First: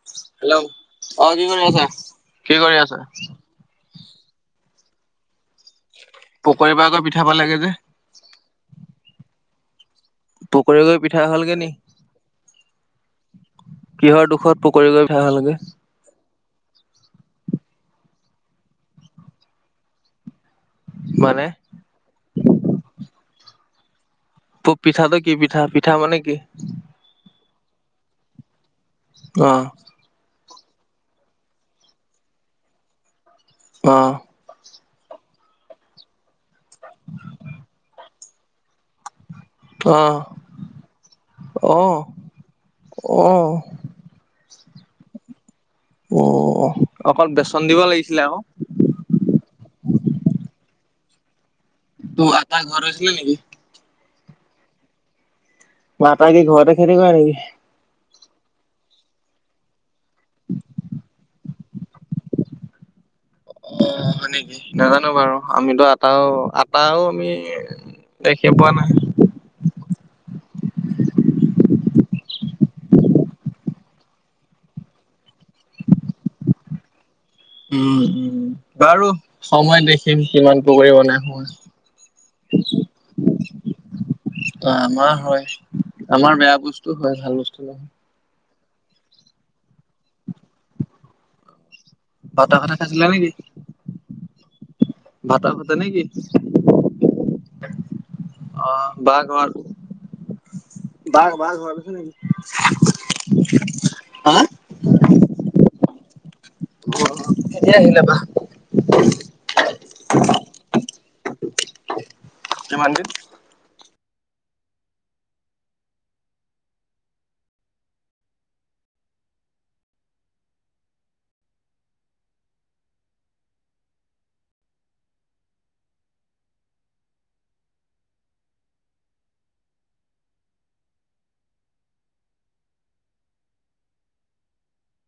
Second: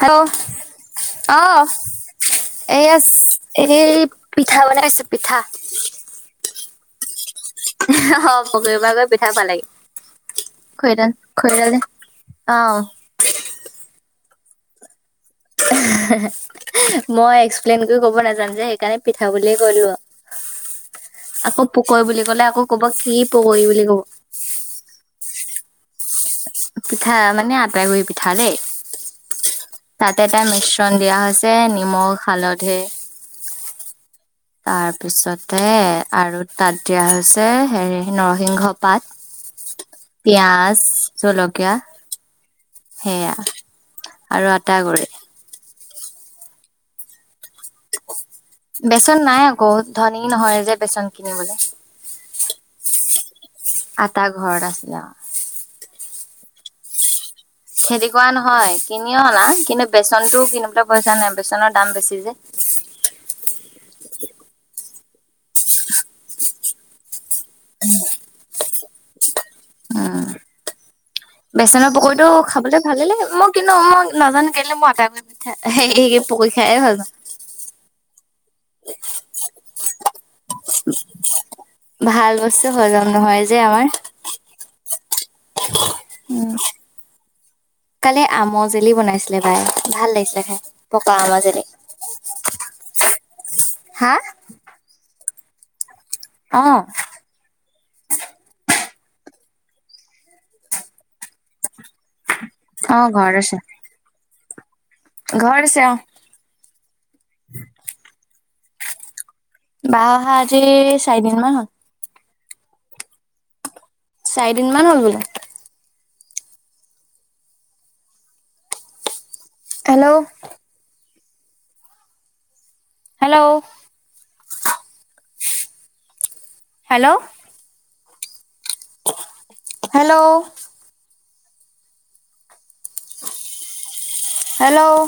Hello অ কি কৰি অহ আছা? কি কৰি এইয়া আছা? এই পিঠা বনাই আছোঁ পিঠা [unintelligible] [unintelligible] [unintelligible] খৰিডাল পকৰি গৈ পিঠা হ'লগে নি? খৰিডাল দেহ অহ কিহৰ দুখত পকৰি [unintelligible] ভাল লাগে মই এক্সপ্লেইন কৰি ক'ব নাজানো যে সেইকাৰণে পিঠা বুলিয়ে ক'লো আৱ মানে? আকৌ পকৰি বুলি ক'লে আকৌ কব কি পকৰি বুলি কব [unintelligible] পিঠাটো কি পিঠা পিঠা মানে কি পিঠা মানে আট গুৰি পিঠা দেই অ। তাতে এটা [unintelligible] [unintelligible] দিয়া হৈছে নিমখ হালধি আহ তাৰপিছতে আৰু তাত দিয়া হৈছে হেৰি নৰসিংহ পাত অ পিয়াজ জলকীয়া অ অ সেয়া আৰু আটা গুৰি অ অকন বেচন দিব লাগিছিলে আকৌ বেচন নাই আকৌ ধনী নহয় যে বেচন কিনিবলৈ তো আটা ঘৰত [unintelligible] নেকি আটা ঘৰত আছিলে আওঁ আটা কি ঘৰতে খেতি কৰে নেকি খেতি কৰা নহয় কিনি অনা কিন্তু বেচনটোও কিনিবলৈ পইচা নাই বেচনৰ দাম বেছি যে অ হয় নেকি নাজানো বাৰু আমিতো আটাও আটাও আমি দেখি পোৱা নাই [inaudible] বেচনৰ পকৰিটো খাবলৈ ভাল লাগে মই কিন্তু মই নাজানো কেলে মই আটাই [unintelligible] সেই সে পকৰি খাইে ভাল উ উ বাৰু সময় দেখিম কিমান পকৰি বনাই সময় ভাল বস্তু হজম নহয় যে আমাৰ অ আমাৰ হয় আমাৰ উম বেয়া বস্তুও হয় ভাল বস্তুও হয় কালি আমৰ জেলি বনাইছিলে বাই ভাল লাগিছিলে খাই পকা আমাৰ জেলি [unintelligible] হা [unintelligible] [unintelligible] অ অ বা গল বা গল [unintelligible] অ ঘৰ আছে হা ঘৰ আছে অ অ কেতিয়া আহিলে বা বা আহা আজি চাৰিদিন মান হল কিমান দিন চাৰিদিনমান হ'ল বোল hello hello hello hello hello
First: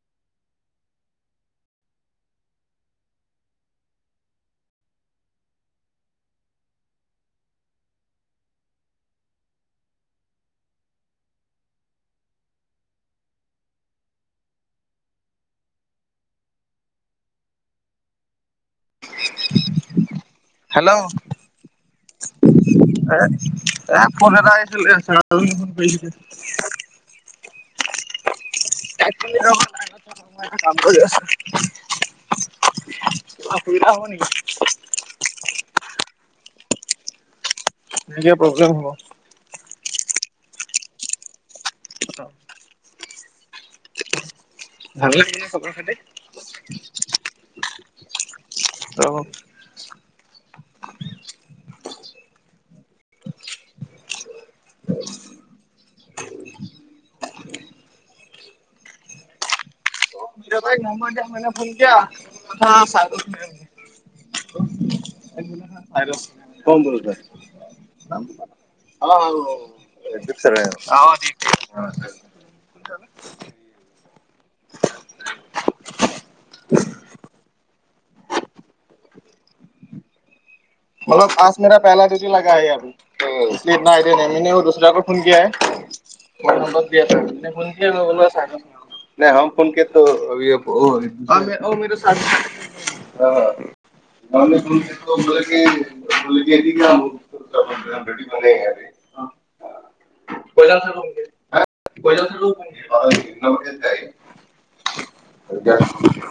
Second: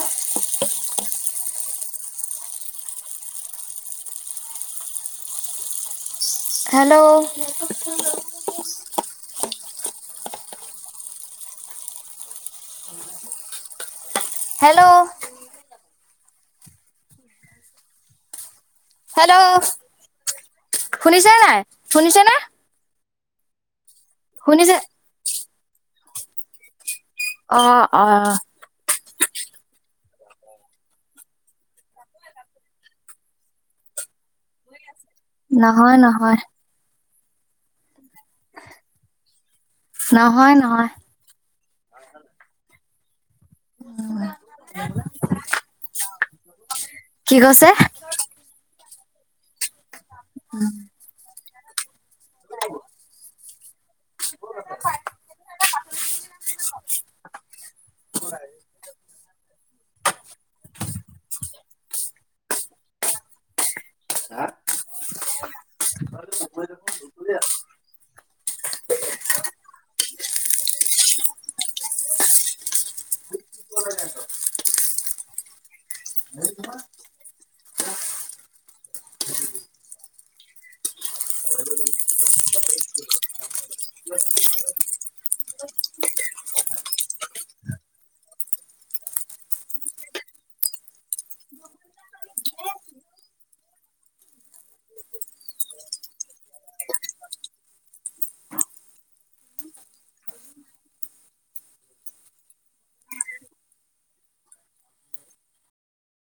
hello hello hello hello শুনিছেনে নাই শুনিছে নে এ এই ফোন এটা শুনিছে আহিছিল [unintelligible] অ অ এক মিনিট ৰব [unintelligible] অসুবিধা হব নেকি নহয় নহয় এনেকে প্ৰব্লেম হব নহয় নহয় [inaudible] উম ভালেই ভালনে খবৰ খাতি কি কৈছে ত উম [unintelligible] [unintelligible] ফন কিয়া হা আৰু কৌন [unintelligible] [unintelligible] [unintelligible] [unintelligible] [unintelligible] আজ মেৰা পেহেলা ডিউটি লাগায়া আভি তৌ ইতনা আইডিয়া নাহি অ দুচৰাকৌ গিয়া হে নে হম ফন কিয়া তৌ অভি অব ৱা অ মেৰে চাথ হা [unintelligible] [unintelligible] [unintelligible] [unintelligible]